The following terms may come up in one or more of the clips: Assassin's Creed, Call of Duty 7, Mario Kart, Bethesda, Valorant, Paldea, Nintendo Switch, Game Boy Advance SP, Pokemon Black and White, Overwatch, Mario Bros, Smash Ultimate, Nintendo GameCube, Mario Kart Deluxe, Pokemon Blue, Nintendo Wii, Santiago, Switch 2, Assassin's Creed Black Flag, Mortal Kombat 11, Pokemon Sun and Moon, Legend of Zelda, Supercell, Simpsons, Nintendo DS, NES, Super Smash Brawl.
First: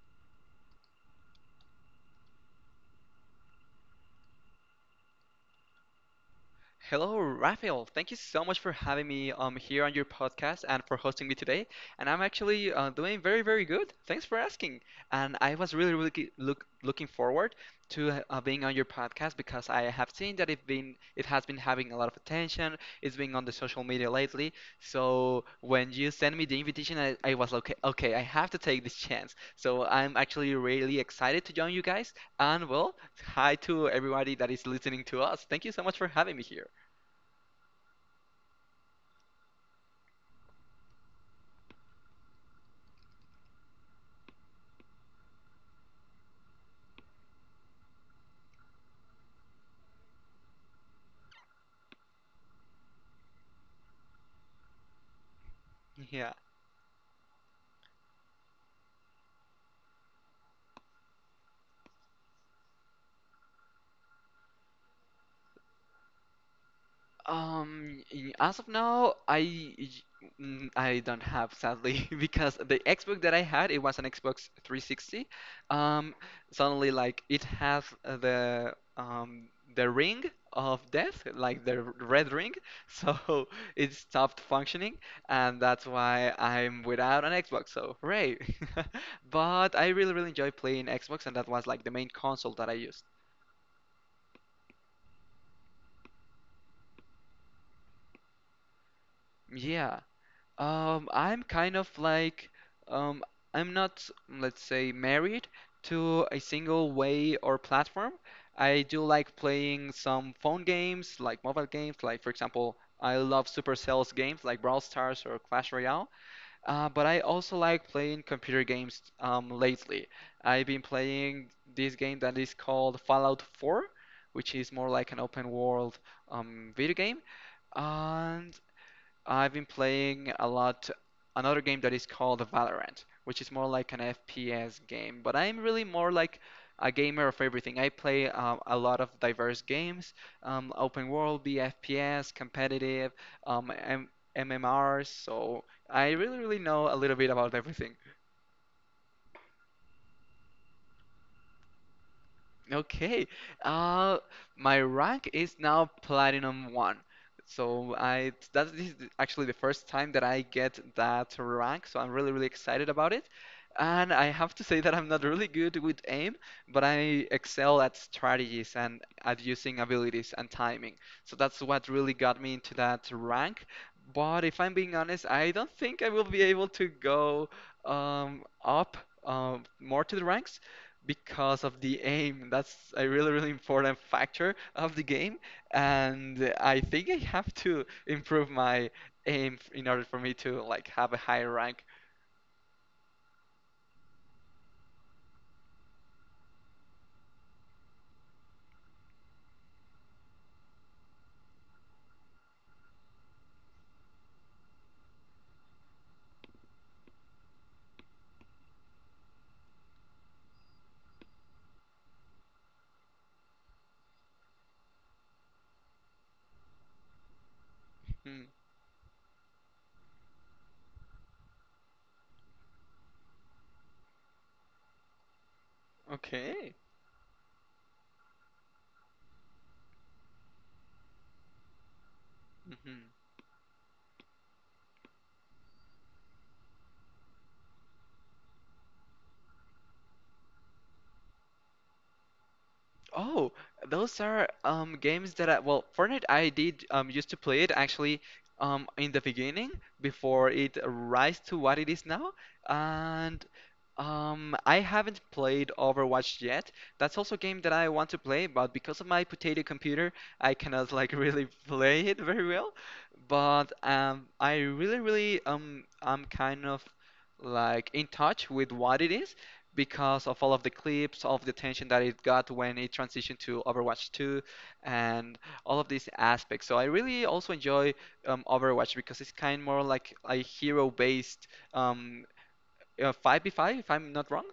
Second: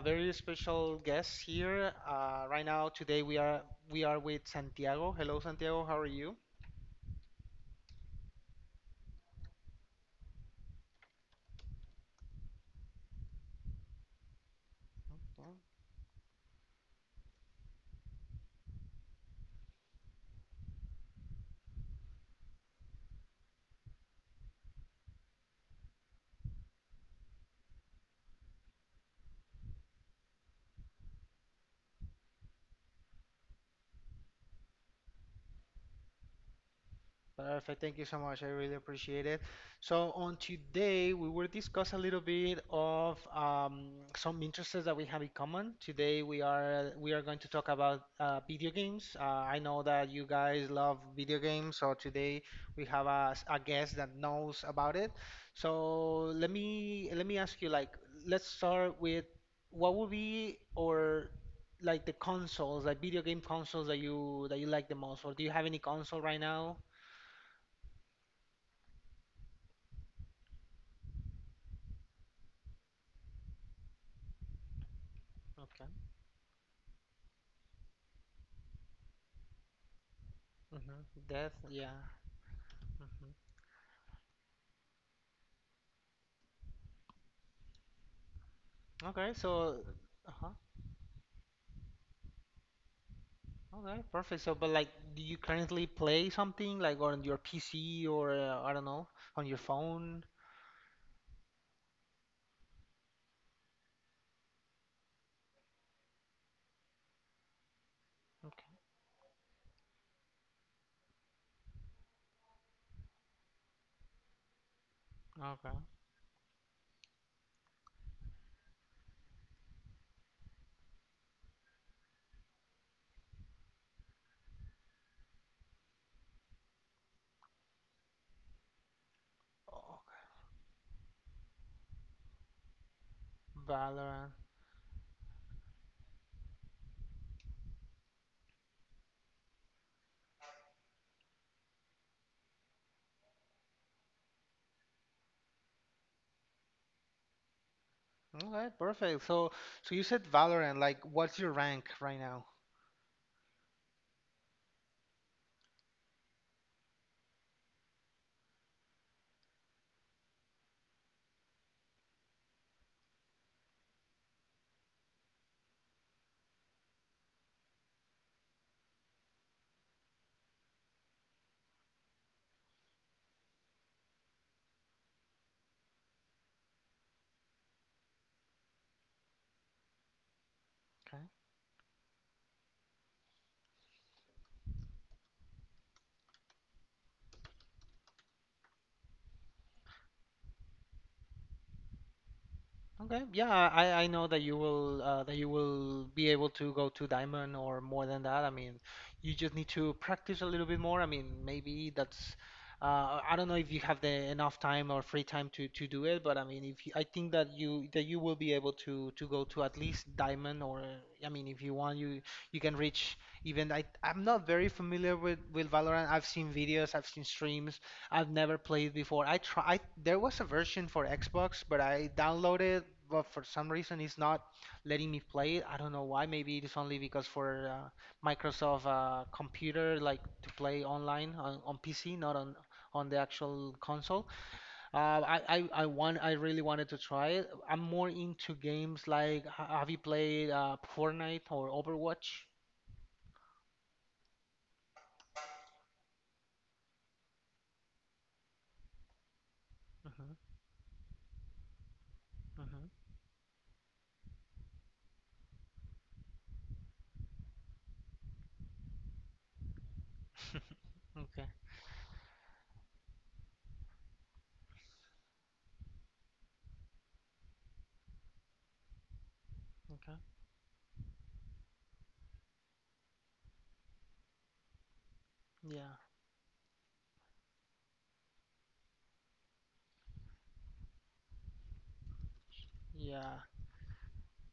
very special guest here. Right now, today we are with Santiago. Hello, Santiago. How are you? Hello, Raphael. Thank you so much for having me here on your podcast and for hosting me today. And I'm actually doing very, very good. Thanks for asking. And I was really, really looking forward to being on your podcast because I have seen that it has been having a lot of attention. It's been on the social media lately. So when you sent me the invitation, I was okay. Okay, I have to take this chance. So I'm actually really excited to join you guys. And well, hi to everybody that is listening to us. Thank you so much for having me here. Perfect. Thank you so much. I really appreciate it. So on today, we will discuss a little bit of some interests that we have in common. Today, we are going to talk about video games. I know that you guys love video games, so today we have a guest that knows about it. So Yeah. let me ask you, like, let's start with what would be or like the consoles, like video game consoles that you like the most, or do you have any console right now? As of now, I don't have sadly because the Xbox that I had it was an Xbox 360. Okay. Um, Suddenly like it has the ring of Mm-hmm. death, That's like the yeah. Red ring, so Mm-hmm. it stopped functioning, and that's why I'm without an Xbox. So hooray! Okay. But So, I really really uh-huh. enjoy playing Xbox, and that was like the main console that I used. Okay. Perfect. So, but like, do you currently play something like on your PC or I don't know, on your Yeah. phone? I'm kind of like, um, I'm not, let's say, married to a single way or platform. Okay. I do like playing some phone games, like mobile games, like for example, I love Supercell's games like Brawl Stars or Okay. Clash Okay. Royale. But I also like playing computer games, lately. I've been playing this game that is called Fallout 4, which is more like an open world, video game. And I've been playing a lot another game that is called Valorant, which is more like an Valorant. FPS game. But I'm really more like a gamer of everything. I play a lot of diverse games, open world, BFPS, competitive, M MMRs. So I really, really know a little bit about everything. Okay. Perfect. So, so you said Valorant. Like, what's your rank right now? Okay. Uh, my rank is now platinum one. So I that is actually the first time that I get that rank, so I'm really really excited about it. And I have to say that I'm not really good with aim, but I excel at strategies and at using abilities and timing. So that's what really got me into that rank. But if I'm being honest, I don't think I will be able to go up more to the ranks Okay. because of the aim. That's a really, really important factor of the game. And I think I have to improve my aim in order for me to like have a higher rank. Okay. Yeah, I know that you will be able to go to diamond or more than that. I mean, you just need to practice a little bit more. I mean, maybe that's I don't know if you have the enough time or free time to do it, but I mean, if you, I think that you will be able to go to at least diamond or I mean, if you want, you can reach even I'm not very familiar with Valorant. I've seen videos, I've seen streams, I've Hmm. never played before. I try. There was a version for Xbox, but I downloaded, but for some reason it's not letting me play it. I don't know why. Maybe it Okay. is only because for Microsoft computer, like to play online on PC, not on Hmm. on the actual console. Uh, I want. I really wanted to try it. I'm more into games like. Have you played Fortnite or Overwatch? Oh, those are games that I well, Fortnite I did used to play it actually in the beginning before Hmm it rise to what it is now. hmm And I haven't played Overwatch yet. That's also a game that I want to play, but because of my potato computer, I cannot like really Okay. play it very well. But I really, really I'm kind of like in touch with what it is Okay. because of all of the clips, all of the tension that it got when it transitioned to Overwatch 2, and all of Yeah. these aspects. So I really also enjoy Overwatch because it's kind more like a hero-based. um, Yeah. 5v5, if I'm not wrong?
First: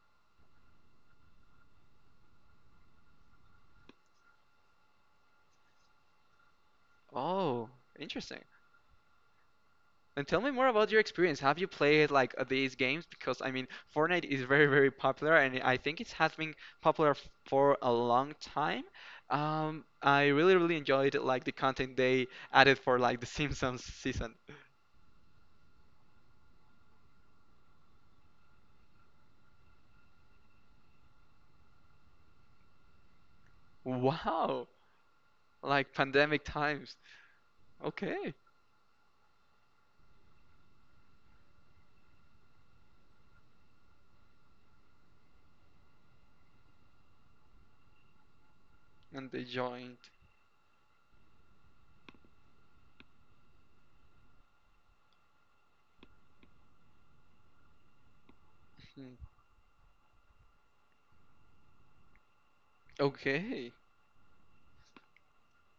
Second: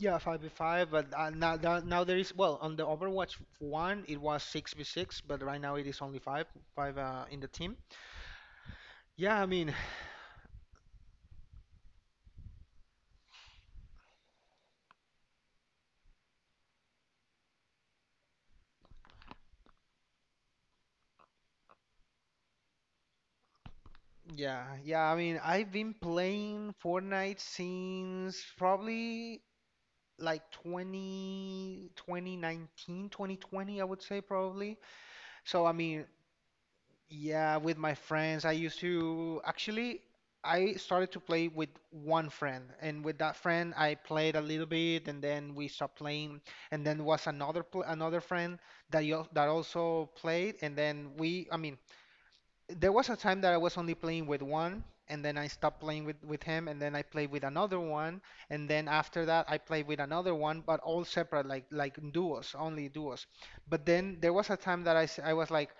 Yeah, 5v5, but now there is, well, on the Overwatch 1, it was 6v6, but right now it is only 5, 5 in the Oh, team. interesting. Yeah, I mean, And tell me more about your experience. Have you played like these games? Because I mean, Fortnite is very, very popular, and I think it has been popular for a long time. I really, really enjoyed like the content they added for like the Simpsons season. Yeah, I mean, I've been playing Fortnite since probably like 2019, 2020, I would say Wow, probably. So, I like mean, pandemic times. yeah, with my Okay, friends. I used to actually I started to play with one friend, and with that friend I played a little bit and then we stopped playing, and then was another friend and they that joined. also played, and then we I mean there was a time that I was only playing with one, and then I stopped playing with him, and then I played with another one, and then Hmm. after that I played with another one, but all separate like duos, only duos. Okay, But then there was a time that I was like,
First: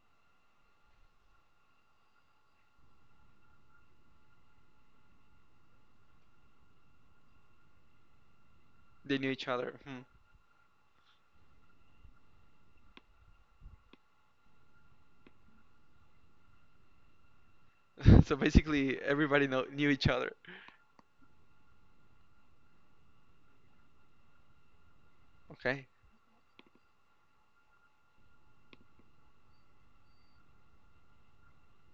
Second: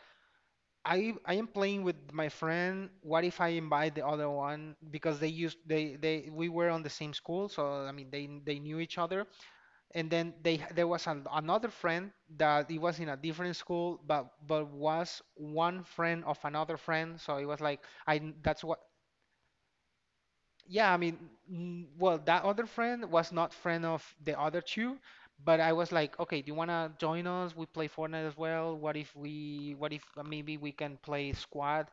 I am playing with my friend. What if I invite the other one? Because they used they we were on the same school, so I mean they knew each they other. knew each other. Hmm. And then they there was an, another friend that it was in a different school, but was one friend of another friend. So it was like I So that's what basically, everybody know knew each other. yeah, I mean, well, that other friend was not friend of the other two, but I Okay. was like, okay, do you wanna join us? We play Fortnite as well. What if we, what if maybe we can play squad?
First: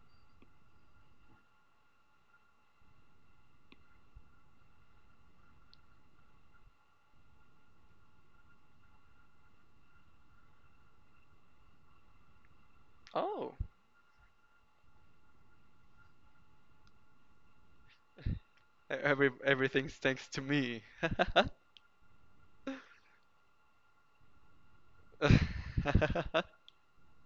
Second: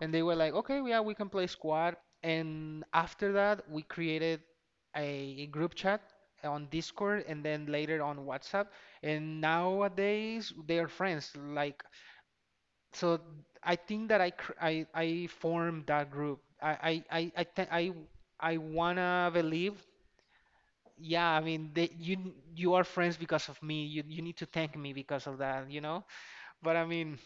And they were like, okay, yeah, we can play squad. And after that, we created a group chat on Discord and then later on WhatsApp. And nowadays, they are friends. Like so Oh. I think that I formed that group. I I E-, wanna Every believe. everything's thanks to me. Yeah, I mean, you are friends because of me. You need to thank me because of that, you know? But I mean,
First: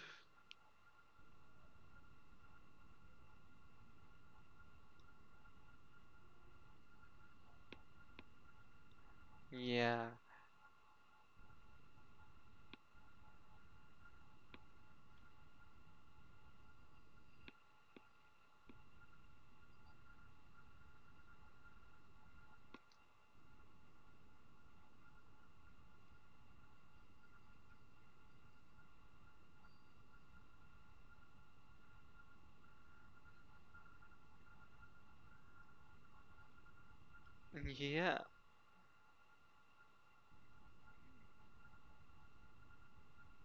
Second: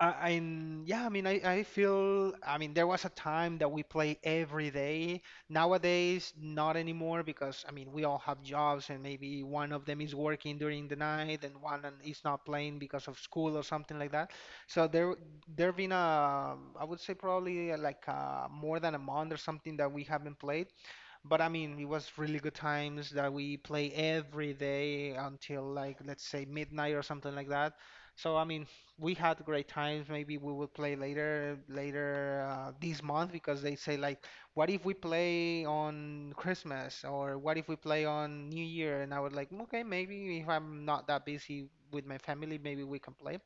and yeah, I mean, I feel, I mean, there was a time that we play every day. Nowadays, not anymore because, I mean, we all have jobs, and maybe one of them Yeah. is working during the night, and one and is not playing because of school or something like that. So there been a, I would say probably like more than a month or something that we haven't played. But I mean, it was really good times that we play every day until like let's say midnight or something like that. So I mean, we had great times. Maybe we will play later this month because they say like, what if we play on Christmas, or what if we play Yeah. on New Year? And I was like, okay, maybe if I'm not that busy with my family, maybe we can play.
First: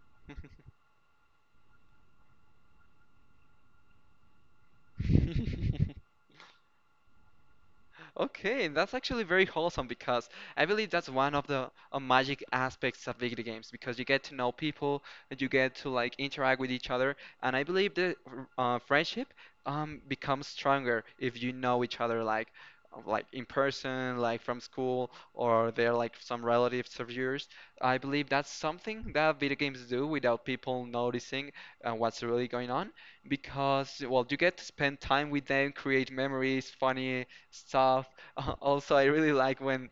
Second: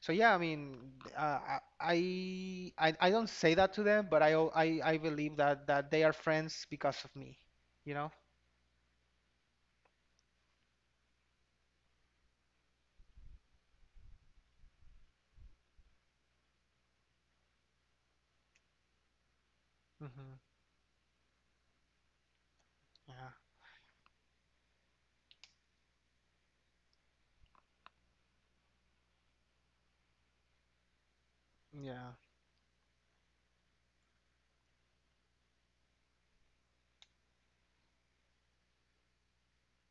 So yeah, I mean, uh, I don't say that to them, but I I believe that they are friends because of me, you know? Okay, that's actually very wholesome because I believe that's one of the magic aspects of video games because you get to know people and you get to like interact with each other, and I believe the friendship Hmm becomes stronger if you know each other Yeah, like in person, like from school, or they're like some relatives of yours. I believe that's something that video games do without people noticing yeah, what's really going on because well you get to spend time with them, create memories, funny stuff. Also, I really like when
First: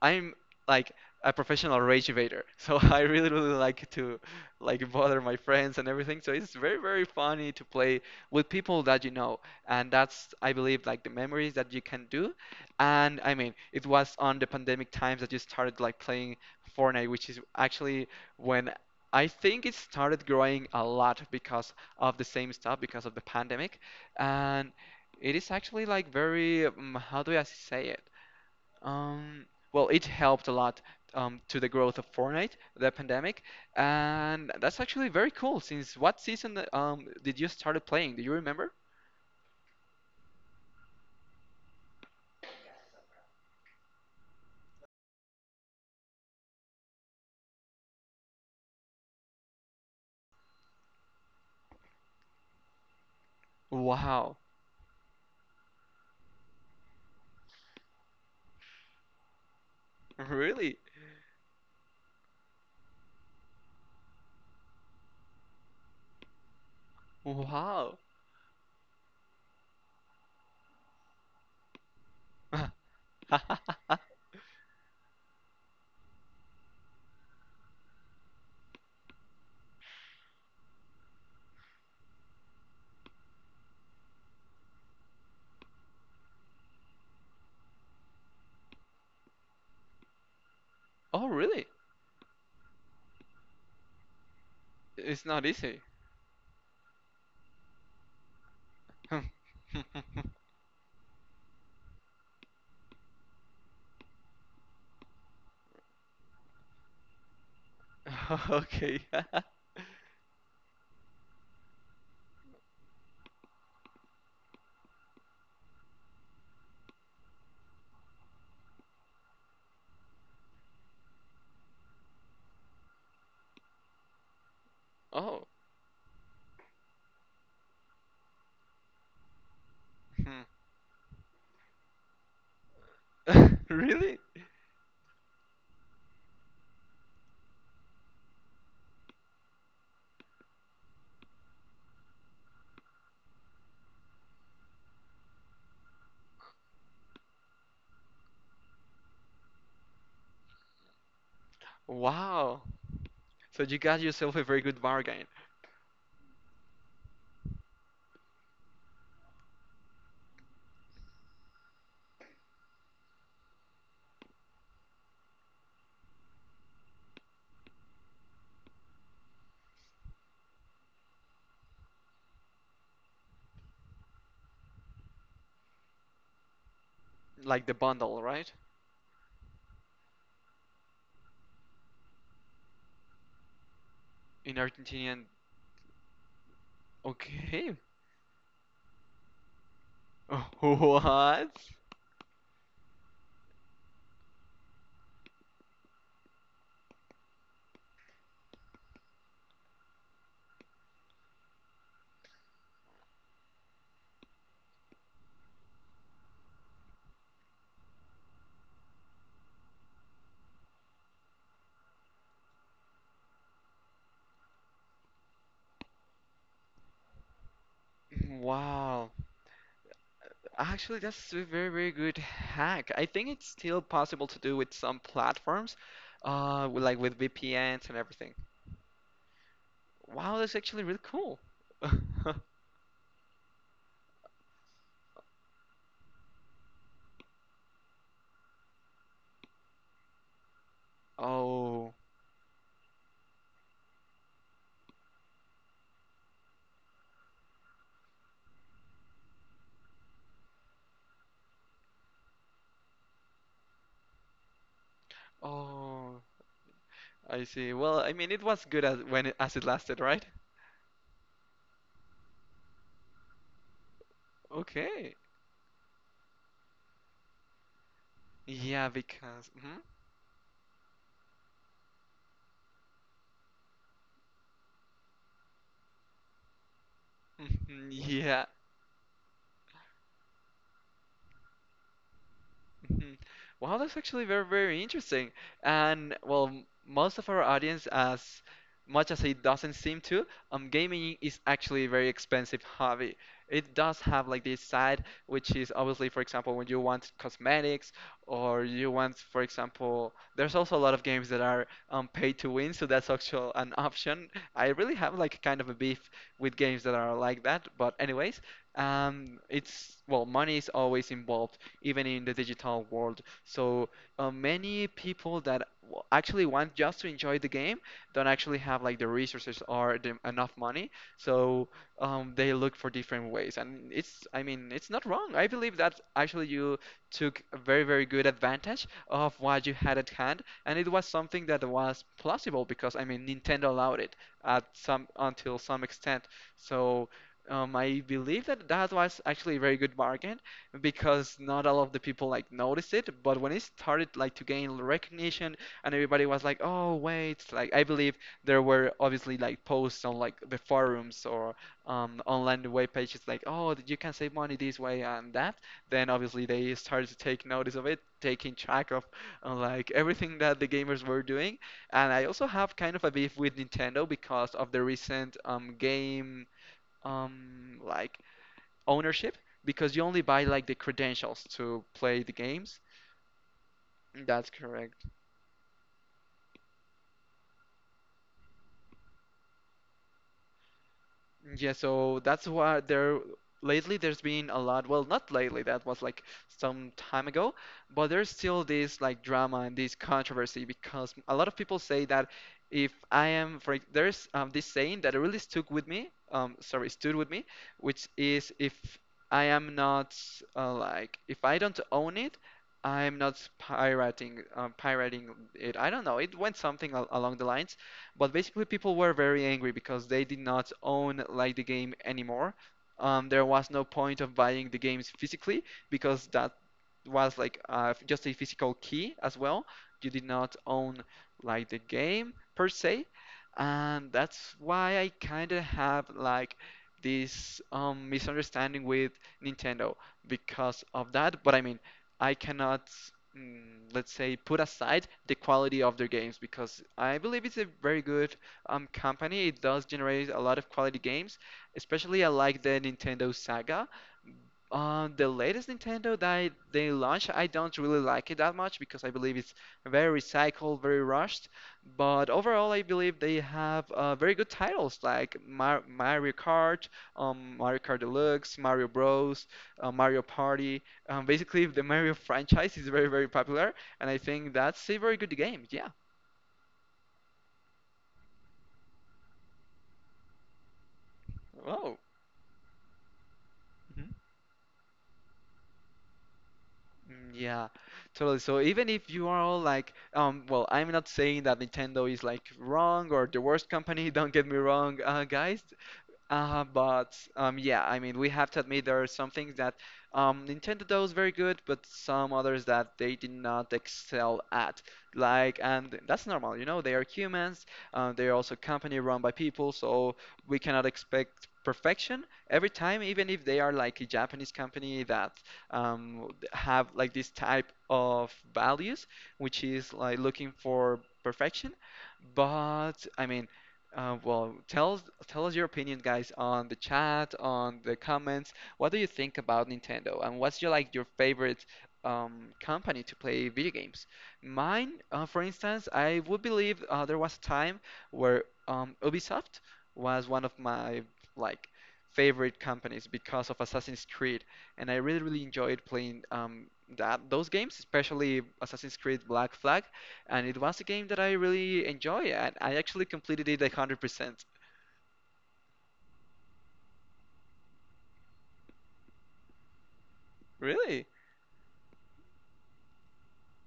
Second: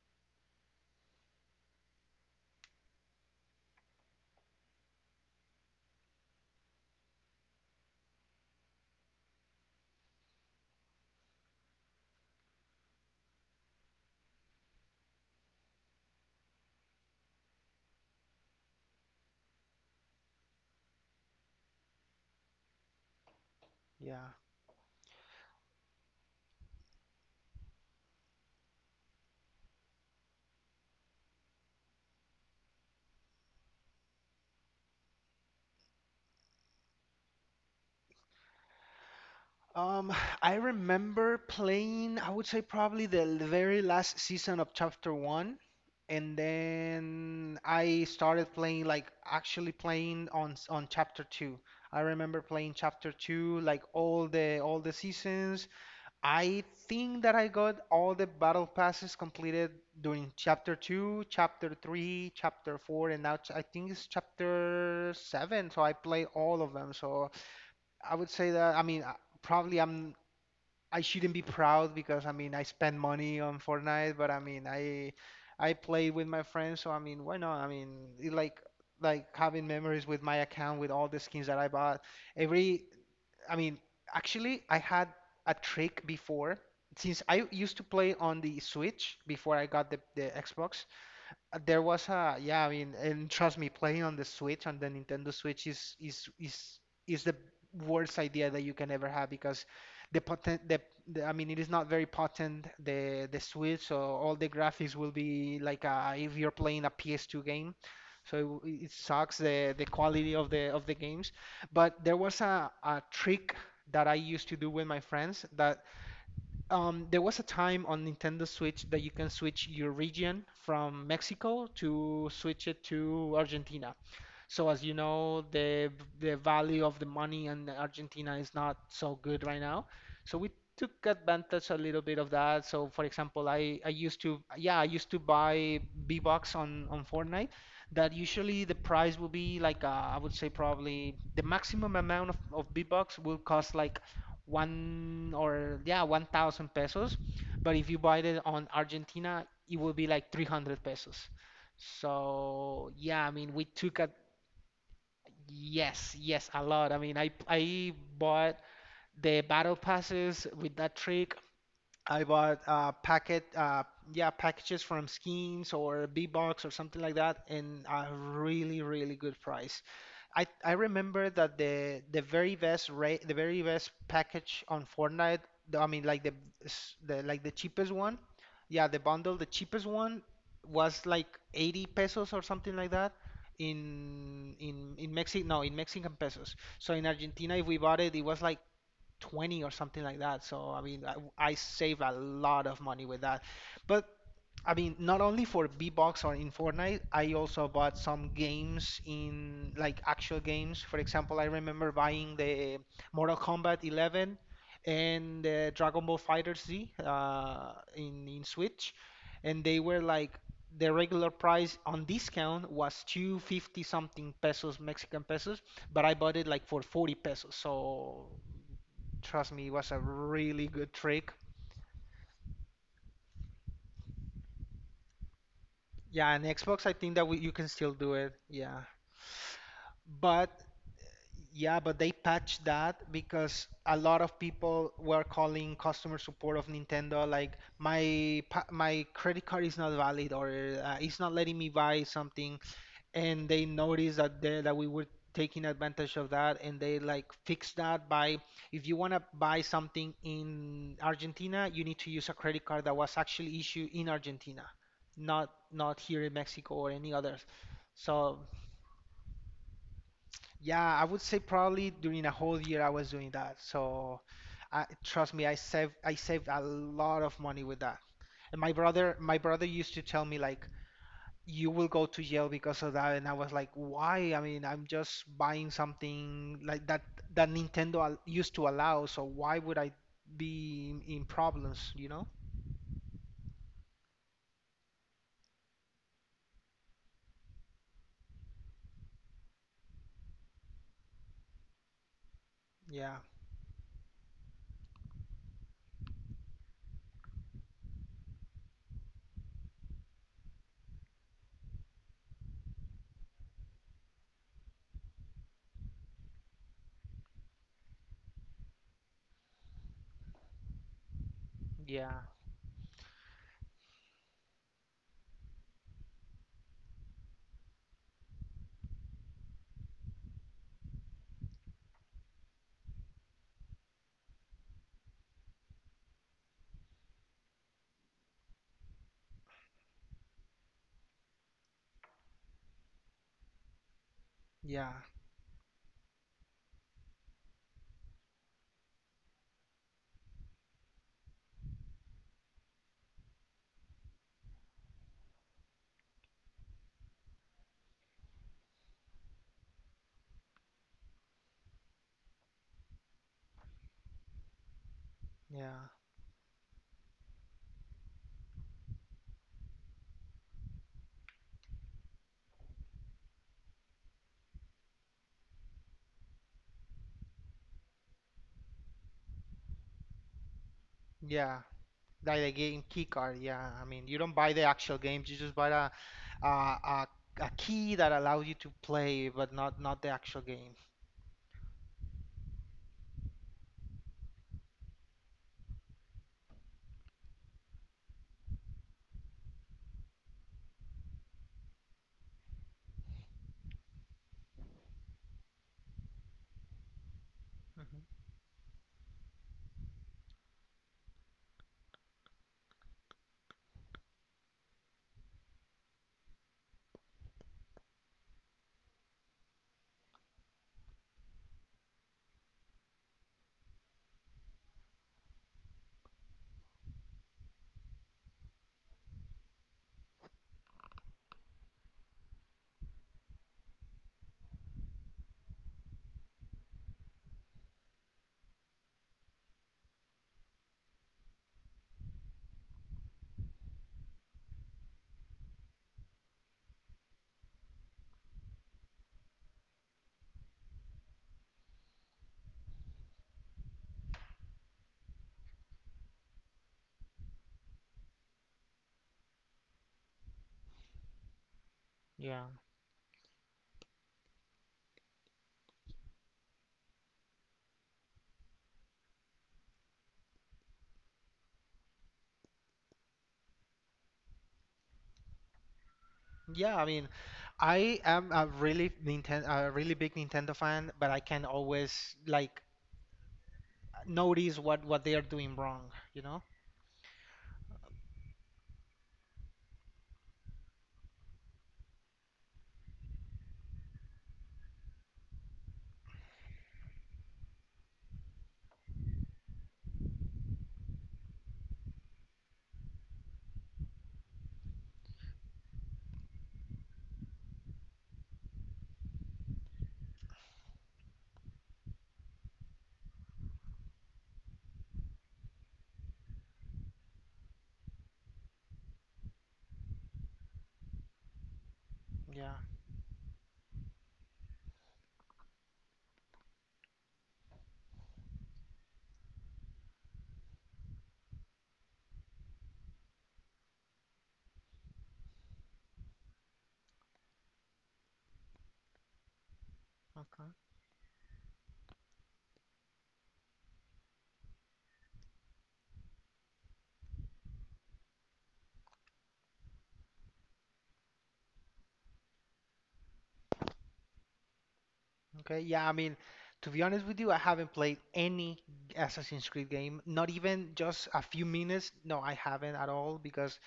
I'm like a professional rage evader, so I really really like to like bother my friends and everything. So it's very very funny to play with people that you know, and that's I believe like the memories that you can do. And I mean, it was on the pandemic times that you started like playing Fortnite, which is actually when I think it started growing a lot because of the same stuff, because of the pandemic, yeah. and it is actually like very how do I say it? Um, well, it helped a lot to the growth of Fortnite, the pandemic, and that's actually very cool. Since what season did you started playing? Do you remember? Um, I remember playing, I would say probably very last season of Chapter 1, and then I started playing like actually playing on Chapter 2. I remember playing Chapter 2 like all Wow, the all the seasons. I think that I got all the battle passes completed during chapter really? 2, chapter 3, chapter 4, and now I think it's chapter 7, so I played all of them. So Wow. I would say that, I mean, probably I shouldn't be proud because I mean, I spend money on Fortnite, but I mean, I play with my friends, so I mean, why not? I mean, it like having memories with my account with all the skins that I bought. Every I mean, actually, I had a trick before. Since I used to play on the Switch before I got the Xbox, Oh, really? there was a yeah, I mean, and trust me, playing on the Switch on the It's Nintendo not Switch easy. is the worst idea that you can ever Hmm. have because the potent the, it is not very potent the Switch, so all the graphics will be like if you're playing a PS2 game. So it, it Okay. sucks the quality of the games. But there was a trick that I used to do with my friends that there was a time on Nintendo Switch that you can switch your region from Mexico to switch it to Argentina. So as you know, Oh, the value of the money in Argentina is not so good right now. So hmm. we took advantage a little bit of that. So for example, I Really? used to I used to buy V-Bucks on Fortnite. That usually the price will be like I would say probably the maximum amount of V-Bucks will cost like one or yeah 1,000 pesos. But if you buy it on Argentina, it will be like 300 pesos. Wow. So yeah, I mean, So we you got took ad. yourself a very good bargain, Yes, yes, a lot. I mean, I bought the battle passes with that trick. I bought yeah, packages from Schemes or Bbox or something like that, in a really, really good price. I remember that the very best rate, the very best package on Fortnite, I mean, like the like the cheapest one, bundle, right? yeah, the bundle, the cheapest one was like 80 pesos or something like that In in in Argentinian. Mexico, no, in Mexican pesos. So in Argentina, if Okay. we bought it, it was like 20 or something like that. So I mean, I What? save a lot of money with that. But I mean, not only for B-Box or in Fortnite, I also bought some games in like actual games. For example, I remember buying the Mortal Kombat 11 and Dragon Ball Fighter Z in Switch, and they were like the regular price on discount was 250 something pesos, Mexican pesos, but I bought it like for 40 pesos. So Wow. trust me, it was a really good Actually, that's trick. a very, very good hack. I think it's still possible to do with some platforms, Yeah, and with, Xbox, I like with think that we, you can VPNs still and do everything. it. Yeah. Wow, that's But actually really cool. yeah, but they patched that because a lot of people were calling customer support of Nintendo like my my credit card is not valid, or it's not letting me Oh, buy something. And they noticed that we were taking advantage of that, and they like fixed that by, if you want to buy something in Argentina, you need to use a credit card that was actually issued in Argentina, not oh, here in Mexico or any others. I see. Well, I mean, it So was good as when it, as it lasted, right? yeah, I would say probably during a whole year I was doing that. So, Okay. trust me, I saved a lot of money with that. And my Yeah, brother my because. brother Mhm, used to tell me, like, you will go to jail because of that. And I was like, why? I mean, I'm just buying something like that, that mhm. Nintendo Yeah. used to allow, so why would I be in problems, you know? Mhm. Wow, that's actually very, very interesting. And well, most of our audience, as much as it doesn't seem to, gaming is actually a very expensive hobby. Yeah, It does have like this side, which is obviously, for example, when you want cosmetics or you want, for example, there's also a lot of games that are pay to win, so that's actually an option. I really have like kind of a beef with games that are like that, but anyways, it's well, money is always involved even yeah, in the digital world. So many people that actually want just to enjoy the game don't actually have like the resources or the, enough money. So they look for different ways, and it's I mean it's not wrong. I believe that actually you took a very very good advantage of what you had at hand, and it was something that was plausible because I mean Nintendo allowed it at yeah, some until some extent. So. I believe that that was actually a very good bargain, because not all of the people like noticed it but when it started like to gain recognition and everybody was like oh wait like I believe there were obviously like posts on like the forums or online web pages like oh you can save money this way and that yeah, then obviously they started to take notice of it taking track of like everything that the gamers were doing and I also have kind of a beef with nintendo because of the recent game like ownership because you only buy like the credentials yeah. to play the Like a games. game key card, yeah. I mean, you don't That's buy the actual correct. games, you just buy a a, a, a key that allows you to play, but not the actual game. Yeah, so that's why there lately there's been a lot, well, not lately, that was like some time ago, but there's still this like drama and this controversy because a lot of people say that if I am, there's this saying that really stuck with me, sorry, stood with me, Mhm. which is if I am not like if I don't own it, I'm not pirating, pirating it. I don't know, it went something al along the lines. But basically, people were very angry because they did not own like the game anymore. There was no point of buying the games physically because that was like just a physical key as well. You did not own like the game per se, and that's why I kind of have like this misunderstanding with Nintendo because of that. But I mean, I cannot mm, let's say put aside the quality of their games because I believe it's a very good company. It does generate a lot of quality games. Especially I like the Nintendo Saga. The latest Nintendo that they launched, I don't really like it that much because I believe it's very recycled, very rushed. But Yeah. overall, I believe they have very good titles like Mario Kart, Mario Kart Deluxe, Mario Bros, Mario Party. Basically, the Mario franchise is very, very popular, and I think that's a very good game. Yeah. Yeah, I mean, I am a really Nintendo, a really big Nintendo fan, but I can Wow. always, like, notice what they are doing wrong, you know? Mm, yeah, totally. So even if you are all like, well, I'm not saying that Nintendo is like wrong or the worst company, don't get me wrong, guys. But yeah, I mean, we have to admit there are some things that Nintendo does very good, but some others that they did not excel at. Like, and that's normal, you know, they are humans. They are also a company run by people, so we cannot expect perfection every time, even if they are like a Japanese company that have like this type of values, which is like looking for perfection. Yeah. But I mean, tell us your opinion, guys, on the chat, on the comments. What do you think about Nintendo, and what's your like your favorite company to play video games? Mine, for instance, I would believe there was a time where Ubisoft was one Okay. of my like favorite companies because of Assassin's Creed, and I really enjoyed playing that those games, especially Assassin's Creed Black Flag, and it was a game that I really enjoy. And I actually completed it 100%. Okay. Yeah, I mean, to be honest with you, I haven't played any Assassin's Creed game, not even Really? just a few minutes. No, I haven't at all, because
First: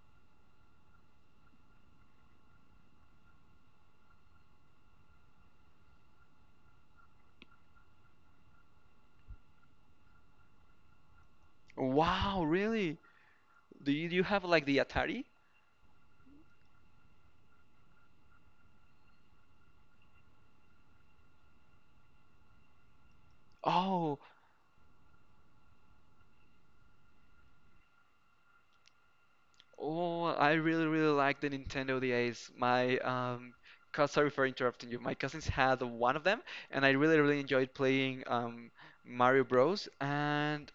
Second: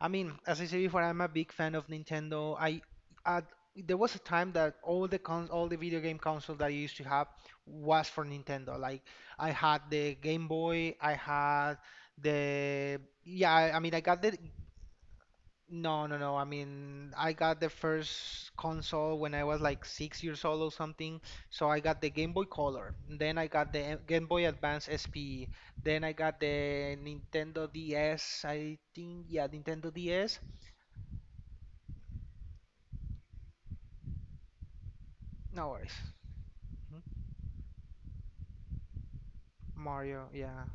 I mean, as I said before, I'm a big fan of Nintendo. I There was a time that all the video game console that I used to have was for Nintendo. Like, I had the Game Boy, I had Wow, really? the yeah. I, I Do mean I you, do got you the have like the Atari? no, no, no. I mean, I got the first console when I was like 6 years old or something. So I got the Game Boy Color. Then I got the Oh, Game Boy Advance SP. Then I got the Nintendo DS, I think. Yeah, Nintendo oh, DS. I really, really like the Nintendo DS. My sorry for interrupting you. My cousins No had worries. one of them, and I Mhm. really, really enjoyed playing Mario Bros. Mario, yeah, And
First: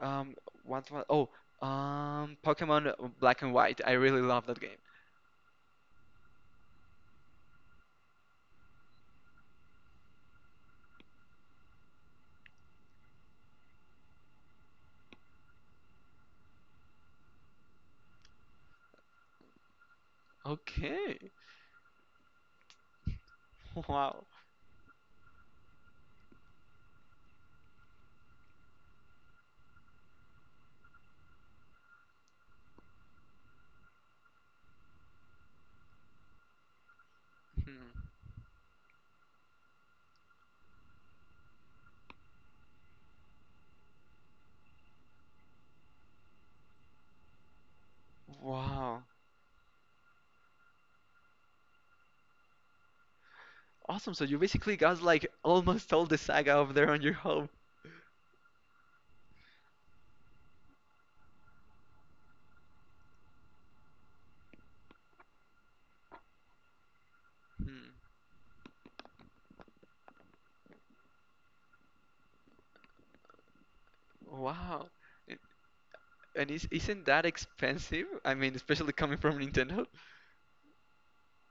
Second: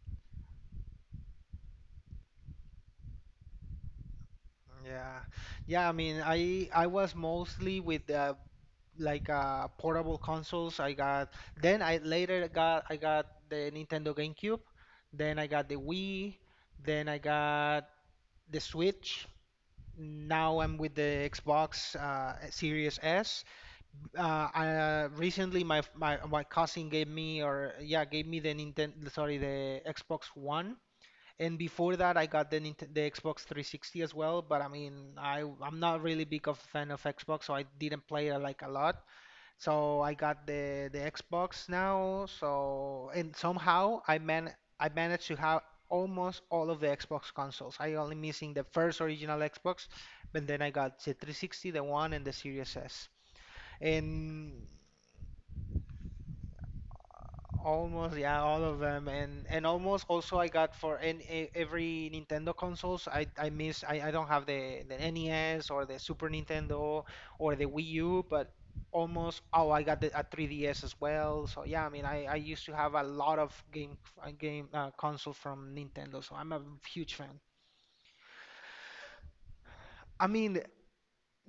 um, what was oh, Pokemon Black and White. I really love that game. yeah, yeah. I mean, I was mostly with like, portable consoles. I got, then I later got, I got the Nintendo GameCube, then I got the Wii, then I got the Switch. Now I'm with the Okay. Xbox, Series S. Wow. Recently, my cousin gave me, or yeah, gave me the Nintendo, sorry, the Xbox One. And before that, I got the the Xbox 360 as well. But I mean, I'm not really big of a fan of Xbox, so I Hmm. didn't play it like a lot. So I got the Xbox now. So and somehow I managed to have almost all of the Xbox consoles. I only missing the first Wow. original Xbox, but then I got the 360, the One, and the Series S. Awesome. So you And basically got like almost all the saga of there on your home. almost, yeah, all of them, and almost also I got for any every Nintendo consoles. I don't have the NES or the Super Nintendo or the Wii Hmm. U, but almost, oh, I got a 3DS as well. So yeah, I mean, I used to have a lot of game game Wow. Console I- from Nintendo, so And I'm a is Isn't huge that fan. expensive? I mean, especially coming from Nintendo. I mean,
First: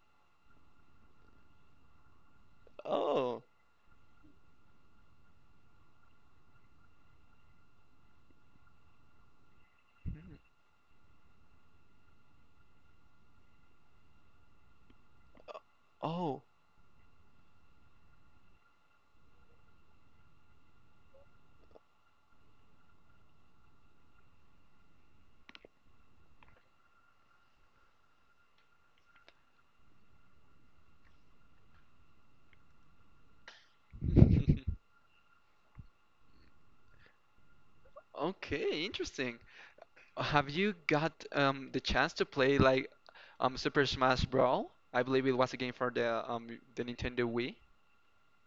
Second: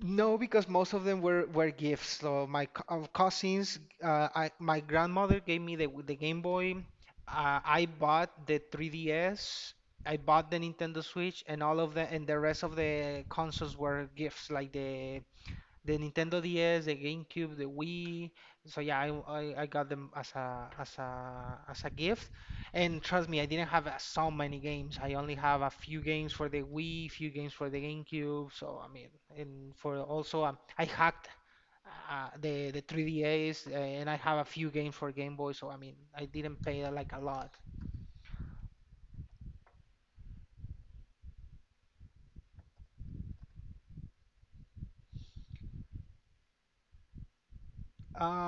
no, because most of them were, gifts. So my cou- Oh. cousins, I, my grandmother gave me the Game Boy. I bought the 3DS. I Hmm. bought the Nintendo Switch, and all of the and the rest of the consoles were gifts, like the Nintendo Oh. DS, the GameCube, the Wii. So yeah, I got them as a gift. And trust me, I didn't have, so many games. I only have a few games for the Wii, few games for the GameCube. So I mean, and for also, I hacked, the 3DS, and I have a few games for Game Boy. So I mean, I didn't pay, like, a lot. Okay, interesting. Have you got the chance to play like Super Smash Brawl? I believe it was a game for the Nintendo Wii,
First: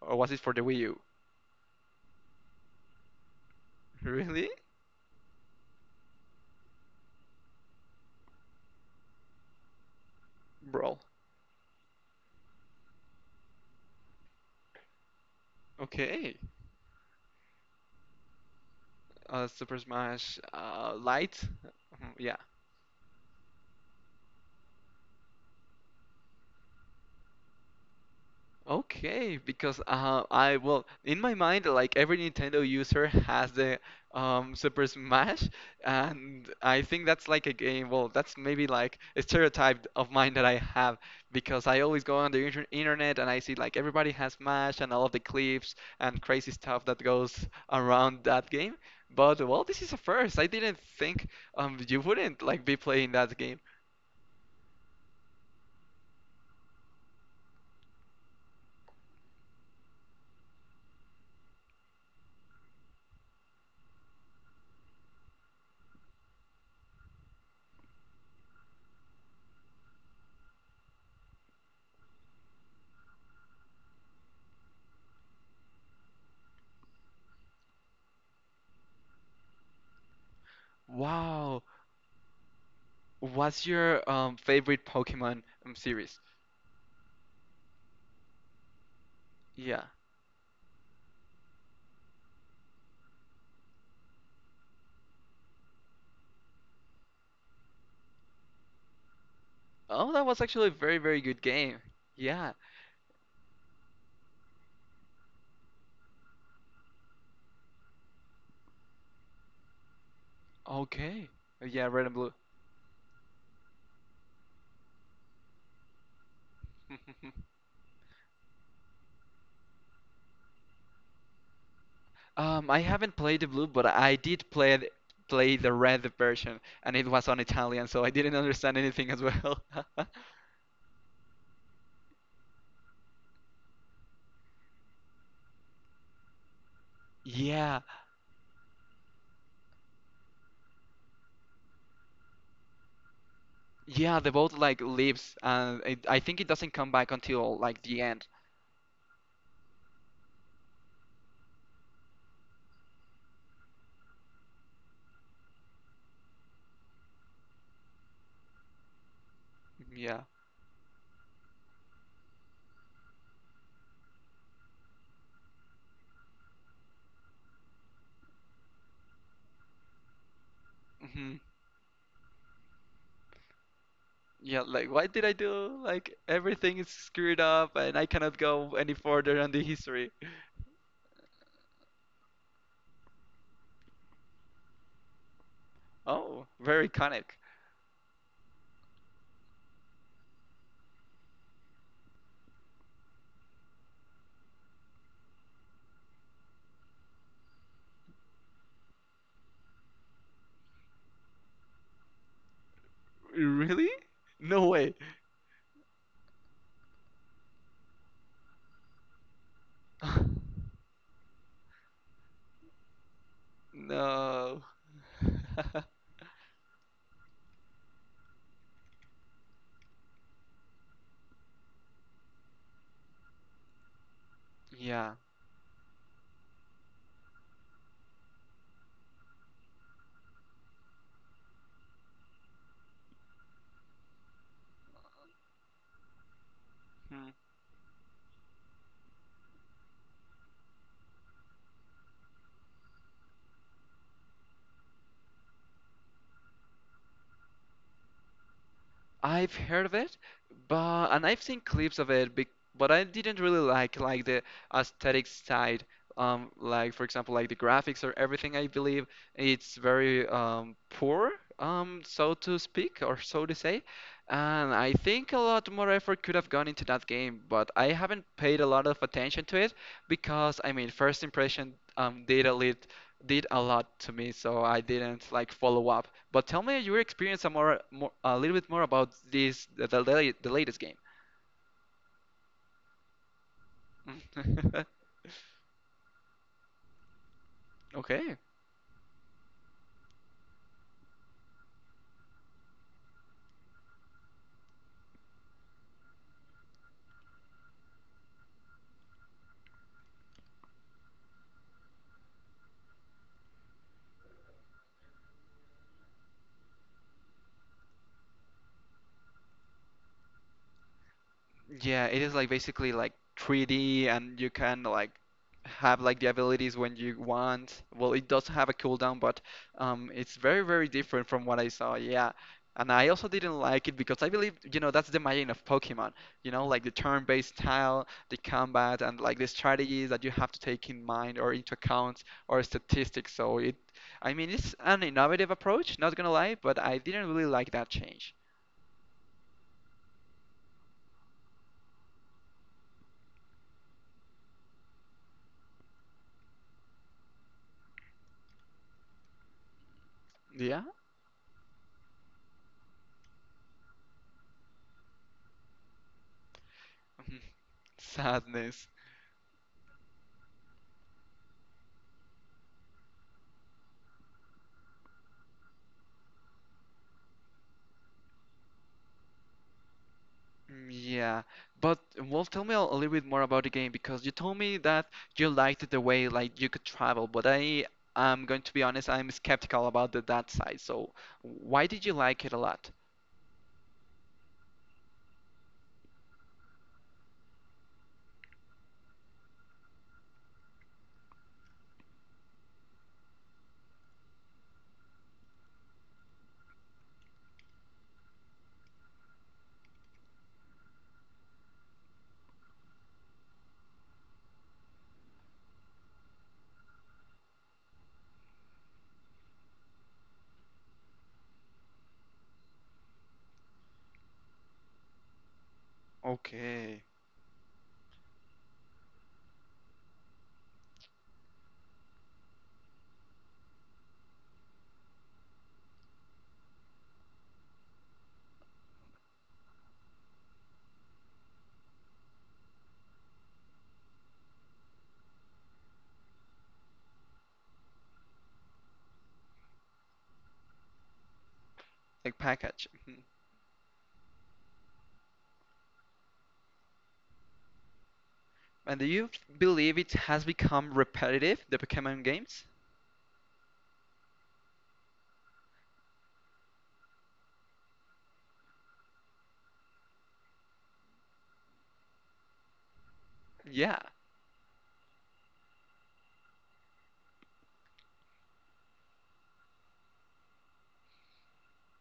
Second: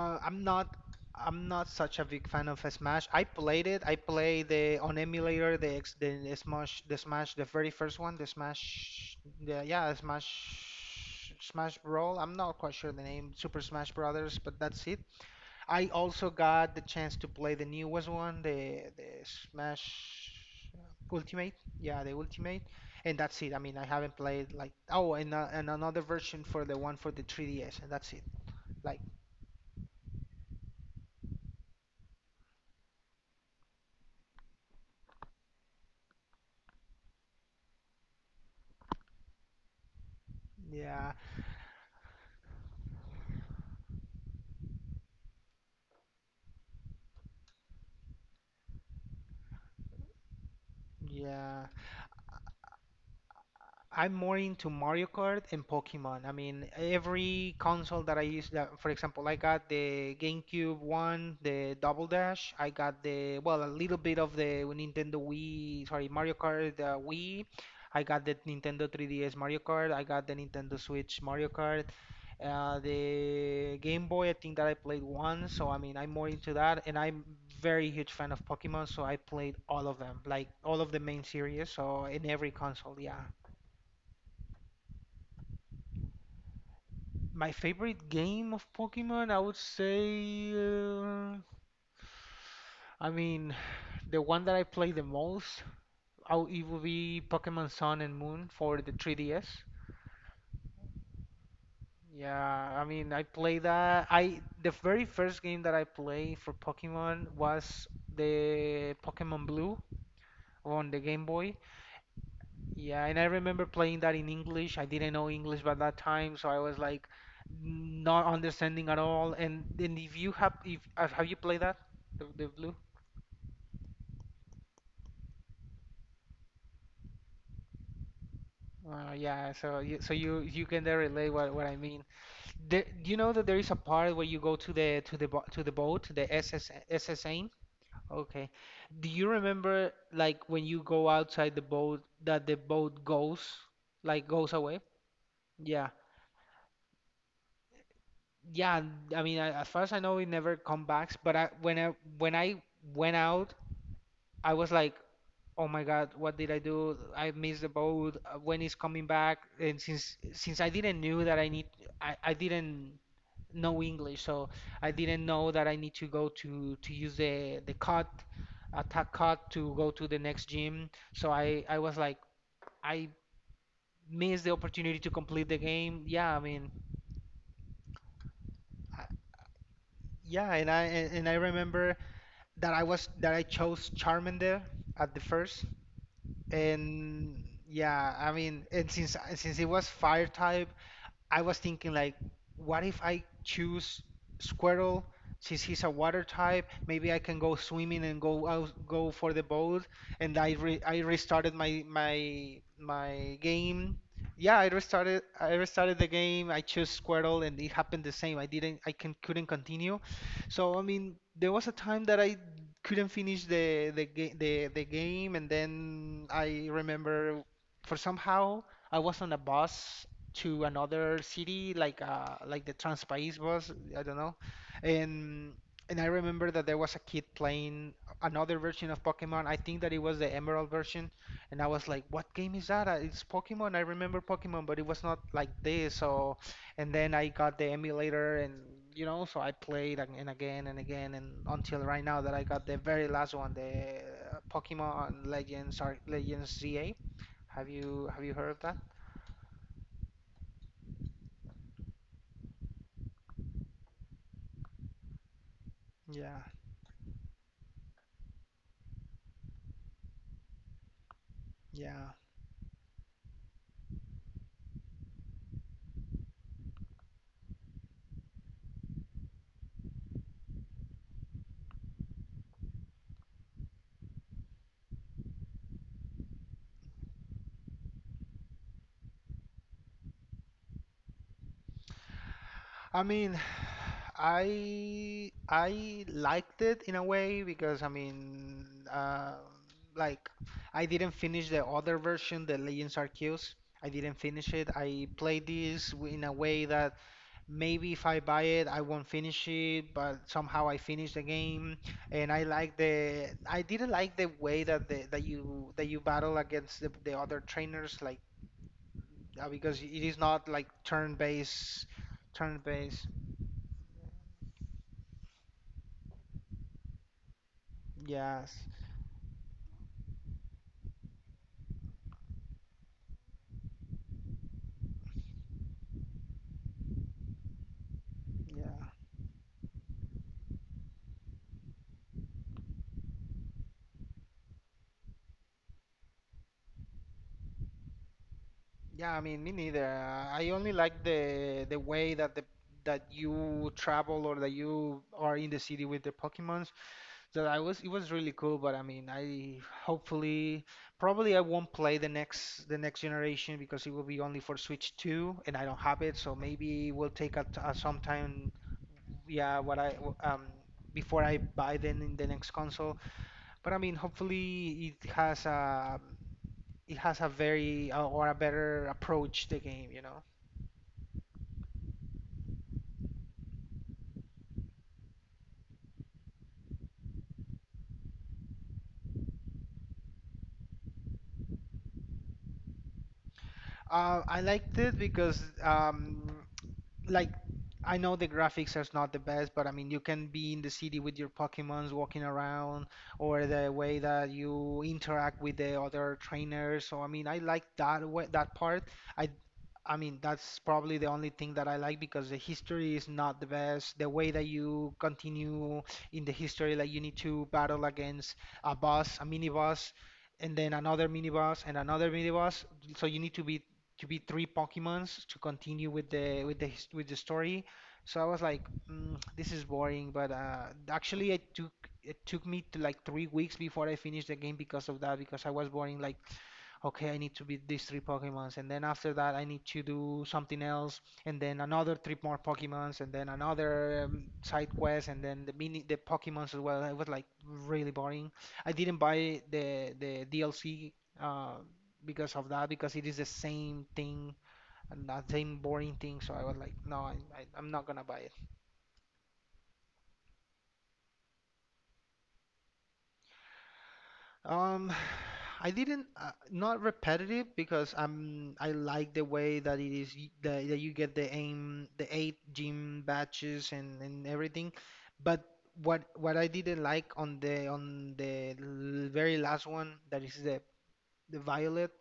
or was it I'm for the Wii not U? I'm not such a big fan of Smash. I played it. I play Really? the on emulator, the ex, the Smash the very first one, the Smash, the, yeah, Smash Brawl. Smash Brawl. I'm not quite sure the name, Super Smash Brothers, but that's it. I also Okay. got the chance to play the newest one, the Super Smash Smash Light? Ultimate. Yeah, Mhm, the yeah. Ultimate. And that's it. I mean, I haven't played like, oh, and another version for the one for the 3DS, and that's it. Like, Okay, because I, well, in my mind, like every Nintendo user has the Super Smash, and I think that's like a game. Well, that's maybe like a stereotype of mine that I have yeah. because I always go on the internet and I see like everybody has Smash and all of the clips and crazy stuff that goes around that game. But well, this is a first. I didn't think Yeah. You wouldn't like be playing that game. I'm more into Mario Kart and Pokemon. I mean, every console that I use, that, for example, I got the GameCube one, the Double Dash. I got well, a little bit of the Nintendo Wii, sorry, Mario Kart, Wii. I got the Nintendo 3DS Mario Kart. I got the Nintendo Switch Mario Kart. The Game Boy, I think that I played one. So, I mean, I'm more into that. And I'm very huge fan of Pokemon, so I played all of them, like all of the main Wow. series. So, in every console, yeah. What's your favorite Pokemon series? My favorite game of Pokemon, I would Yeah. say, I mean, the one that I play the most, it would be Pokemon Sun and Moon for the 3DS. Oh, that was actually a very, very good game. Yeah. Yeah, I mean, I play that. I the very first game that I played for Pokemon was the Pokemon Blue on the Game Okay. Boy. Yeah, Red and Blue. Yeah, and I remember playing that in English. I didn't know English by that time, so I was like not understanding at all. And then, if you have if have you played that, the Blue? I haven't played the Blue, but I did play the Red version, and it was on Italian, so I didn't understand anything as Yeah, well. so you, so you can there relate what I mean. Do you know that there is a part where you go to the, to the bo to the boat, the S S S S A? Yeah. Okay. Do you remember, like, when you go outside the boat, that the boat goes, Yeah, like, the goes boat like away? leaves, and Yeah. it, I think it doesn't come back until like the end. Yeah, I mean, as far as I know, it never come back. But I, when I when I went out, I was like, oh my God, what did I do? I missed the boat. When is coming back? And since Yeah. since I didn't knew that I need, I didn't know English, so I didn't know that I need to go to, use the cot, attack cot, to go to the next gym. So Mm-hmm. I was like, I missed the Yeah, like opportunity why to did I complete the do, game. like Yeah, I mean. everything is screwed up and I cannot go any I- further on the history. Yeah, and I remember that I chose Charmander at the first, Oh, very iconic. and yeah, I mean, and since it was Fire type, I was thinking, like, what if I choose Squirtle, since he's a water type? Maybe I can go swimming and go out, go for the boat. And I restarted my Really? game. Yeah, No I way. restarted I restarted the game. I chose Squirtle, and it happened the same. I didn't, I can couldn't continue. So I mean, there was a time that I couldn't finish the the ga- No. the the game, and then I remember, for somehow I was on a bus to another city, like, like the Transpaís was, I don't know. Yeah. And and I remember that there was a kid playing another version of Pokemon. I think that it was the Emerald version, and I was like, "What game is that? It's Pokemon. I remember Pokemon, but it was not like this." So, and then I Hmm. got the emulator, and you know, so I played ag- and again and again, and until right now that I got the very last one, the Pokemon Legends, Legends ZA. Have you heard of that? I've heard of it, but and I've seen clips of it, but I didn't really like the aesthetic side. Yeah, Like for example, like the graphics or everything. I believe it's very poor, yeah. so to speak, or so to say. And I think a lot more effort could have gone into that game, but I haven't paid a lot of attention to it because I mean, first impression did a lot to me, so I didn't like follow up. But tell me your experience a more a little bit more about this the, la- the latest game. I mean, I liked it in a way, because I Okay, mean, uh, like, I didn't finish the other version, the Legends Arceus. I didn't finish it. I played this, in a way, that maybe if I buy it, I won't finish it, but somehow I finished the game. And I didn't like the way that the, that you battle against the other trainers, like, because it is not like turn-based yeah, it is like basically turn-based. like 3D and you can like have like the abilities when you want. Well, it does Yes, have a cooldown, but it's very different from what I saw. Yeah. And I also didn't like it because I believe, you know, that's the magic of Pokemon. You know, like the turn-based style, the yeah, combat, and like the strategies that you have to take in mind or into account or statistics. So I mean, it's an innovative approach, not gonna lie, but I didn't really like that change. yeah. I mean, me neither. I only like the way that you travel, or that you are in the city with the Pokemons. So I was it was really cool. But I mean, I hopefully Yeah. probably I won't play the next generation, because it will be only for Switch 2, and I don't have it. So maybe it will take some time. Sadness. Yeah, before I buy, then, in the next console. But I mean, hopefully it has a very, or a better approach the game. Mm, yeah, but well, tell me a little bit more about the game because you told me that you liked the way like you could travel, but I'm going to be honest, I'm skeptical about that side. So why did you like it a lot? I liked it because, like, I know the graphics are not the best, but I mean you can be in the city with your Pokemons walking around, or the way that you interact with the other trainers. So I mean I like that way, that part. I I mean that's probably the only thing that I like, because the history is not the best. The way that you continue in the history, like you need to battle against a boss, a mini boss. And then another mini boss and another mini boss. So you need to beat to be three Pokemons to continue with the with the his- Okay. with the story. So I was like, this is boring. But actually, it took me to like 3 weeks before I finished the game because of that, because I was boring like okay, I need to beat these three Pokemons, and then after that, I need to do something else, and then another three more Pokemons, and then another side quest, and then the Pokemons as well. It was like really boring. I didn't buy the DLC uh, because Like of that, package. because it is Mhm. the same thing and the same boring thing. So I was like, no, I'm not gonna buy it. And do believe it has become repetitive, the Pokemon games? Um, I didn't not repetitive because I like the way that that you get the eight gym batches Yeah. And everything, but what I didn't like on the very last one that is the violet,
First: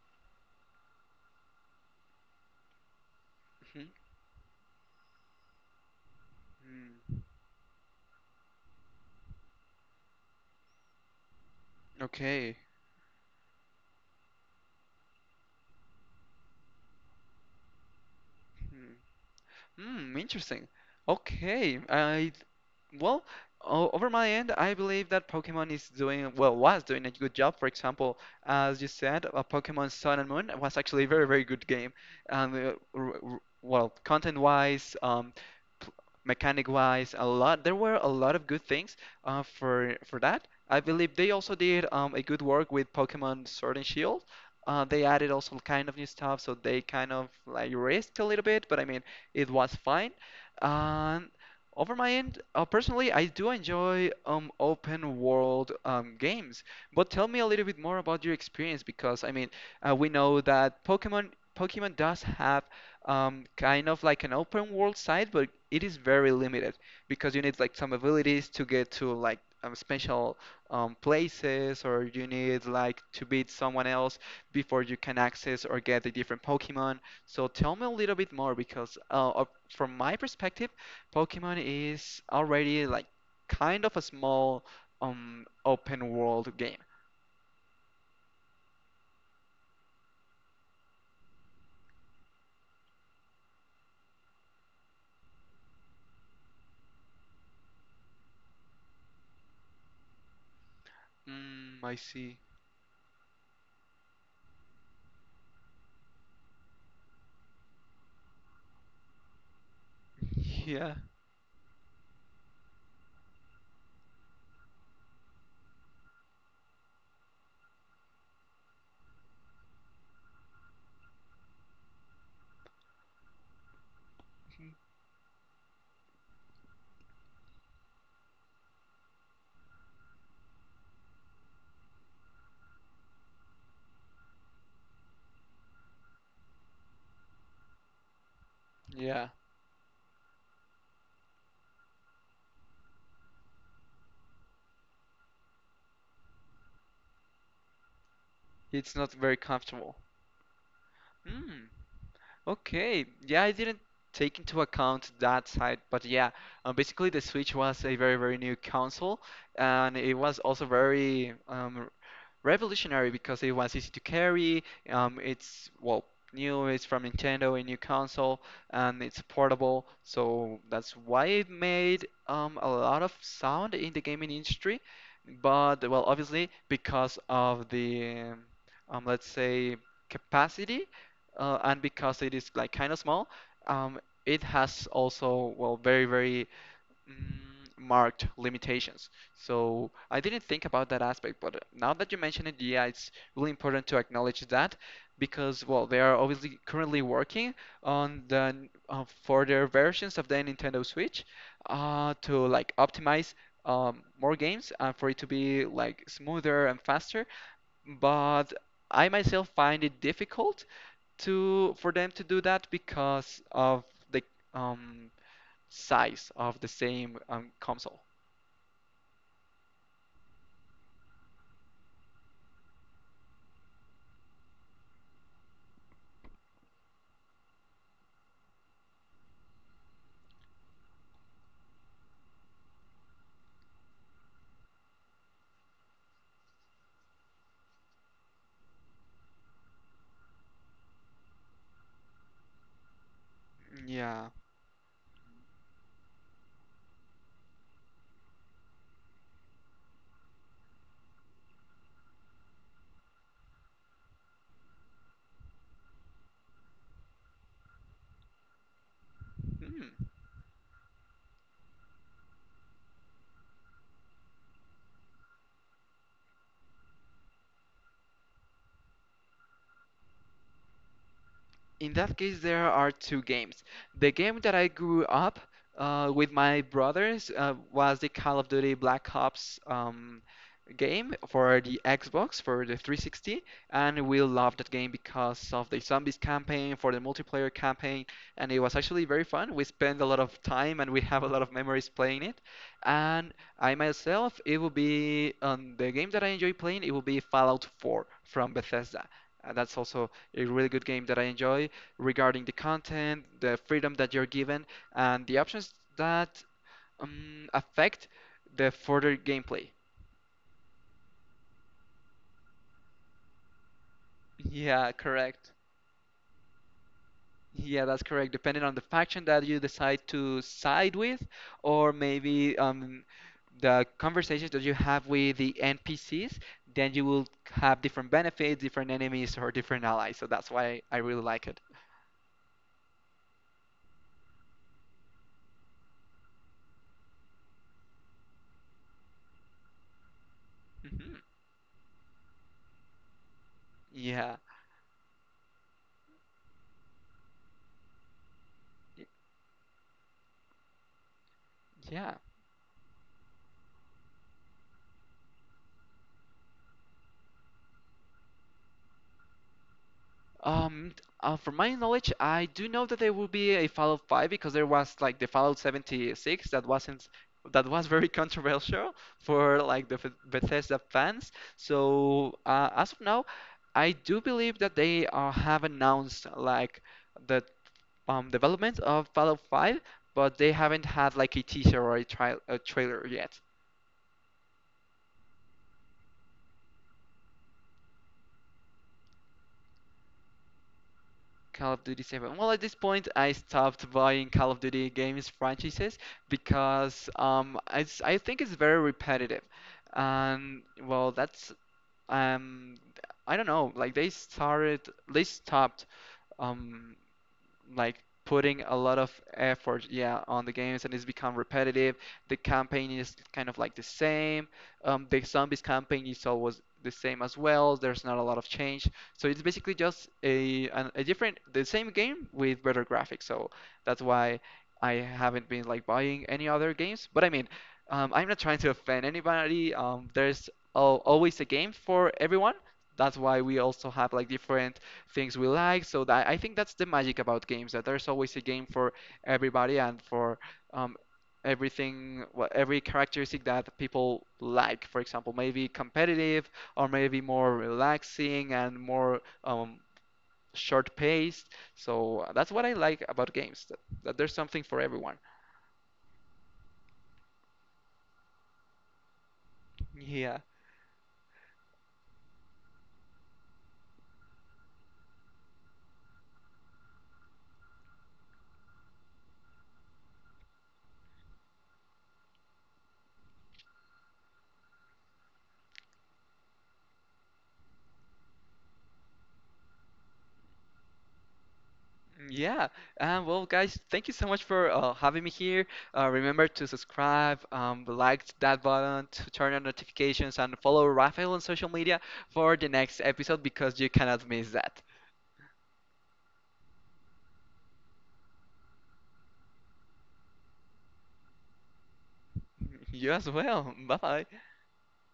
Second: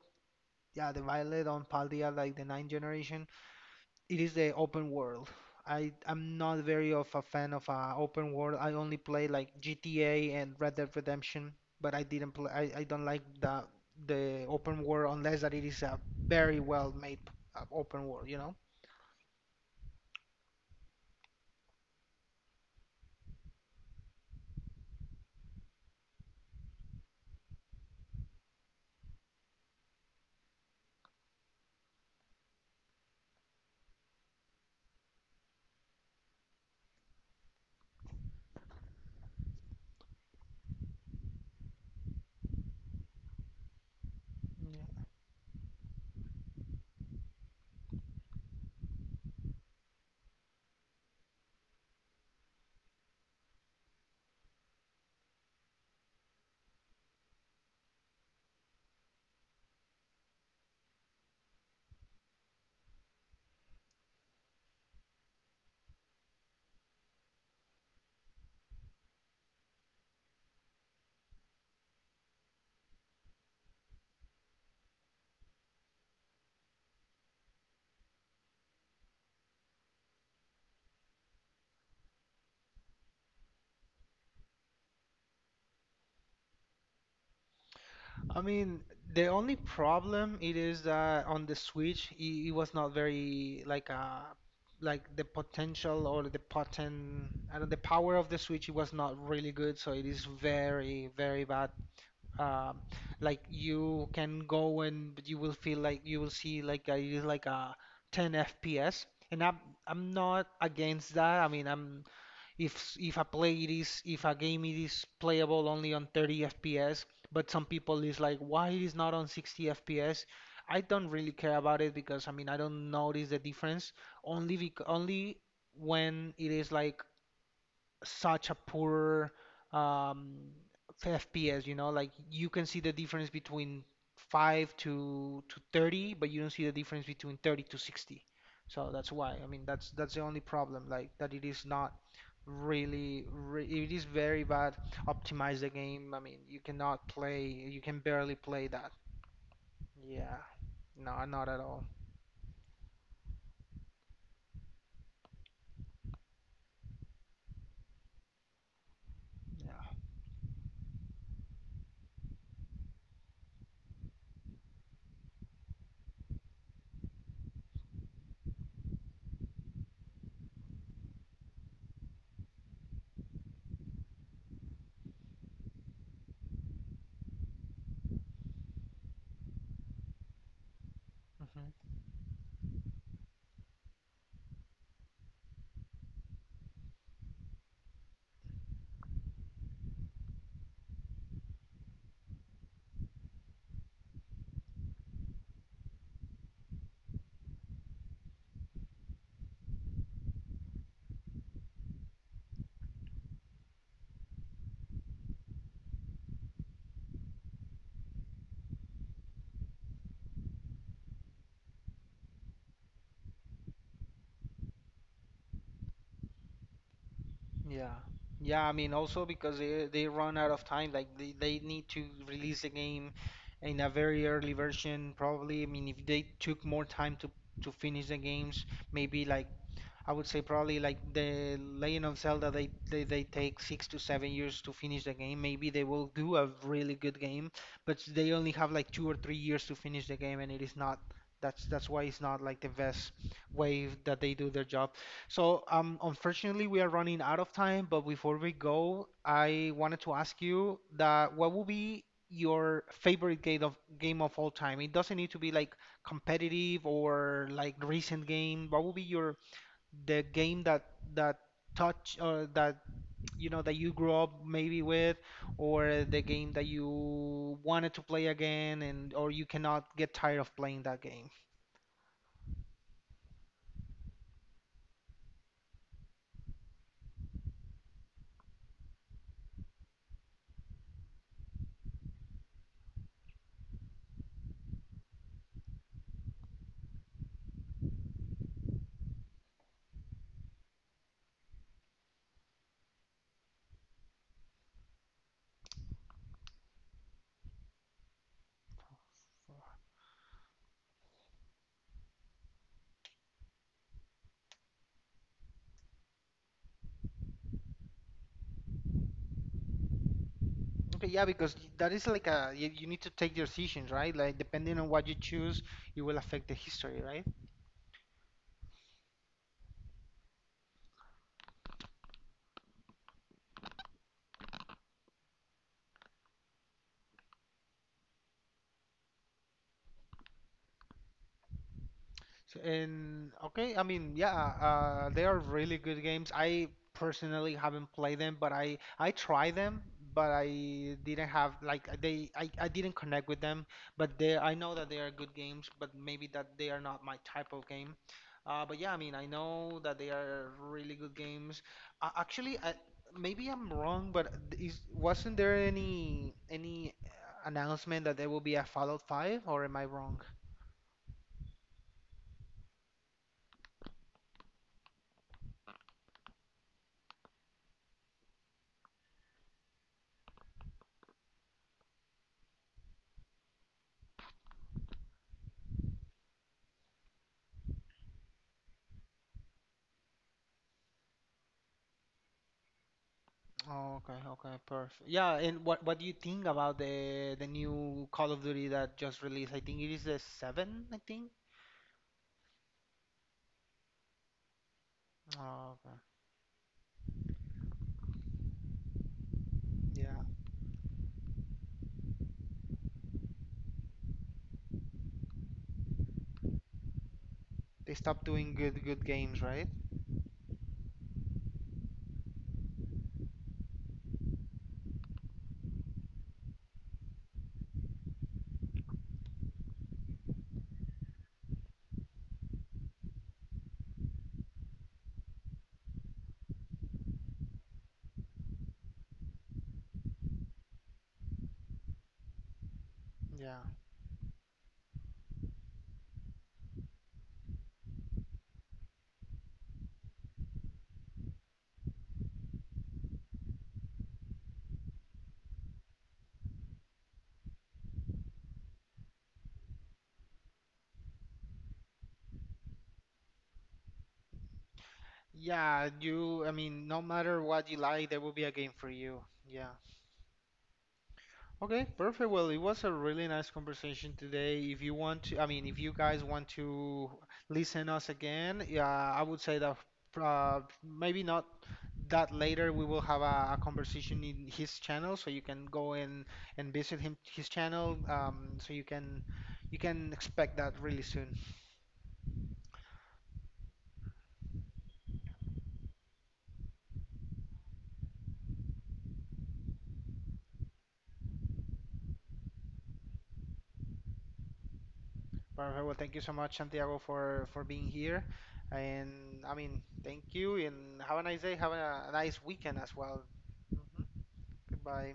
yeah, the violet on Paldea, like the ninth generation, Mhm. it is the open world. I'm not very of Hmm. a fan of open world. I only play like GTA and Red Dead Redemption, but I didn't play. Okay. I don't like the open world unless that it is a very well made open world. You know. Hmm, interesting. Okay, I Well, over my end, I believe that Pokemon is doing well, was doing a good job. For example, as you said, Pokemon Sun and Moon was actually a very, very good game. And well, content-wise, p- mechanic-wise, a lot. There were a lot of good things for that. I believe they also did a good work with Pokemon Sword and Shield. Yeah. They added also kind of new stuff, so they kind of like risked a little bit. But I mean. It was fine. And over my end, personally, I do enjoy open world games. But tell me a little bit more about your experience because I mean, we know that Pokemon does have kind of like an open world side, but it is very limited because you need like some abilities to get to like special places, or you need like to beat someone else before you can access or get a different Pokemon. So tell me a little bit more because from my perspective, Pokemon is already like kind of a small open world game. I mean, the only problem it is that on the Switch it was not very like like the potential or the potent I don't the power of the Switch, it was not really good, so it is very very bad. Mm, I see. um like you can go and you will feel like you will see like a you like a 10 FPS, and I'm not Yeah. against that. I mean, I'm if if a play it is if a game it is playable only on 30 FPS, but some people is like why it is not on 60 FPS. I don't really care about it because I mean I don't notice the difference, Mm, only when it is like such a poor um, FPS, like you can see the difference between 5 to 30, but you don't see the difference between 30 to 60. So that's yeah. why. I mean, that's the only problem, like that it is not really re it is very bad optimize the game. I mean, you cannot play, you can barely play that. It's not very comfortable. Yeah. No, not at Mm, all. okay. Yeah, I didn't take into account that side, but yeah, basically the Switch was a very, very new console, and Yeah. it was also very revolutionary because it was easy to carry. It's well new. It's from Nintendo, a new console, and it's portable. So that's why it made a lot of sound in the gaming industry. But well, obviously because of the let's say capacity, Mhm. and because it is like kind of small, um, it has also well very Mm, marked limitations. So I didn't think about that aspect, but now that you mention it, yeah, it's really important to acknowledge that because, well, they are obviously currently working on further versions of the Nintendo Switch to like optimize more games and for it to be like smoother and faster. But I myself find it difficult to for them to do that because of the um, size of the same Yeah. console. Yeah, I mean also because they run out of time, like they need to release the game in a very early version probably. I mean if they took more time to finish the games, maybe like I would say probably like the Legend of Zelda, they take 6 to 7 years to finish the game. Maybe they will do a really good game, but they only have like 2 or 3 years to finish the game, and it is not, that's why it's not like the best way that Yeah. they do their job. So, unfortunately, we are running out of time, but before we go, I wanted to ask you that what would be your favorite game of all time? It doesn't need to be like competitive or like recent game. What would be your, Hmm. the game that touch, or that you know that you grew up maybe with, or the game that you wanted to play again, and or you cannot get tired of playing that game? In that case, there are two games. The game that I grew up with my brothers was the Call of Duty Black Ops game for the Xbox, for the 360, and we loved that game because of the zombies campaign, for the multiplayer campaign, and it was actually very fun. We spent a lot of time and we have a lot of memories playing it. And I myself, it will be the game that I enjoy playing, it will be Fallout 4 from Bethesda. That's also a really good game that I enjoy regarding the content, the freedom that you're given, and the options that affect the further gameplay. Okay, yeah, because that is like a, you need to take decisions, right? Like depending on Yeah, what you correct. choose, it will affect the history, right? Yeah, that's correct. Depending on the faction that you decide to side with, or maybe the conversations that you have with the NPCs, then you will have different benefits, different enemies, or different allies. So that's why I really like it. So, and okay, I mean, yeah, they are really good games. I personally haven't played them, but I tried them, but I Hmm. didn't have like they, I didn't connect with them. But Yeah. they, I know that they are good games, but maybe that they are not my type of game. But yeah, I Y- mean, I know that they are really good games. Yeah. Actually, maybe I'm wrong, but is wasn't there any announcement that there will be a Fallout 5, or am I wrong? Um, from my knowledge, I do know that there will be a Fallout 5 because there was like the Fallout 76 that wasn't that was very controversial for like the Bethesda fans. So as of now, I do believe that they have announced like the development of Fallout 5, but they haven't had like a teaser or a trailer yet. Oh, okay, okay, perfect. Yeah, and what do you think about the new Call of Duty that just released? I think it is the seven, I think. Call of Duty 7. Well, at this point, I stopped buying Call of Duty games Oh, okay. franchises because I think it's very repetitive. Yeah. And well, that's um, I don't know. They stopped um, They like stopped doing putting a lot good of games, right? effort, yeah, on the games, and it's become repetitive. The campaign is kind of like the same. The zombies campaign is always the same as well. There's not a lot of change, so it's basically just a different, the same game with better graphics. So that's why I haven't been like buying any other games. But I mean, I'm not trying to offend anybody. There's al always a game for everyone. That's why we Yeah. also have like different things we like. So that I think that's the magic about games, that there's always a game for everybody and for um, everything, every characteristic that people like. For example, maybe competitive or maybe more relaxing and more short-paced. So that's what I like about games, that there's something for everyone. Yeah, you, I mean, no matter what you like, there will be a game for you. Yeah. Yeah. Okay, perfect. Well, it was a really nice conversation today. If you want to, I mean, if you guys want to listen us again, yeah, I would say that maybe not that later. We will have a conversation in his channel, so you can go in and visit him his channel. So you can, you can expect that really soon. Yeah. Well, guys, thank you so much for having me here. Remember to subscribe, like that button, to turn on notifications, and follow Rafael on social media for the next episode because you cannot miss that. Perfect. Well, thank you so much, Santiago, for being here. And I mean, thank you, and have a nice day. Have a nice weekend as You well. as well. Bye Mhm. bye. Goodbye.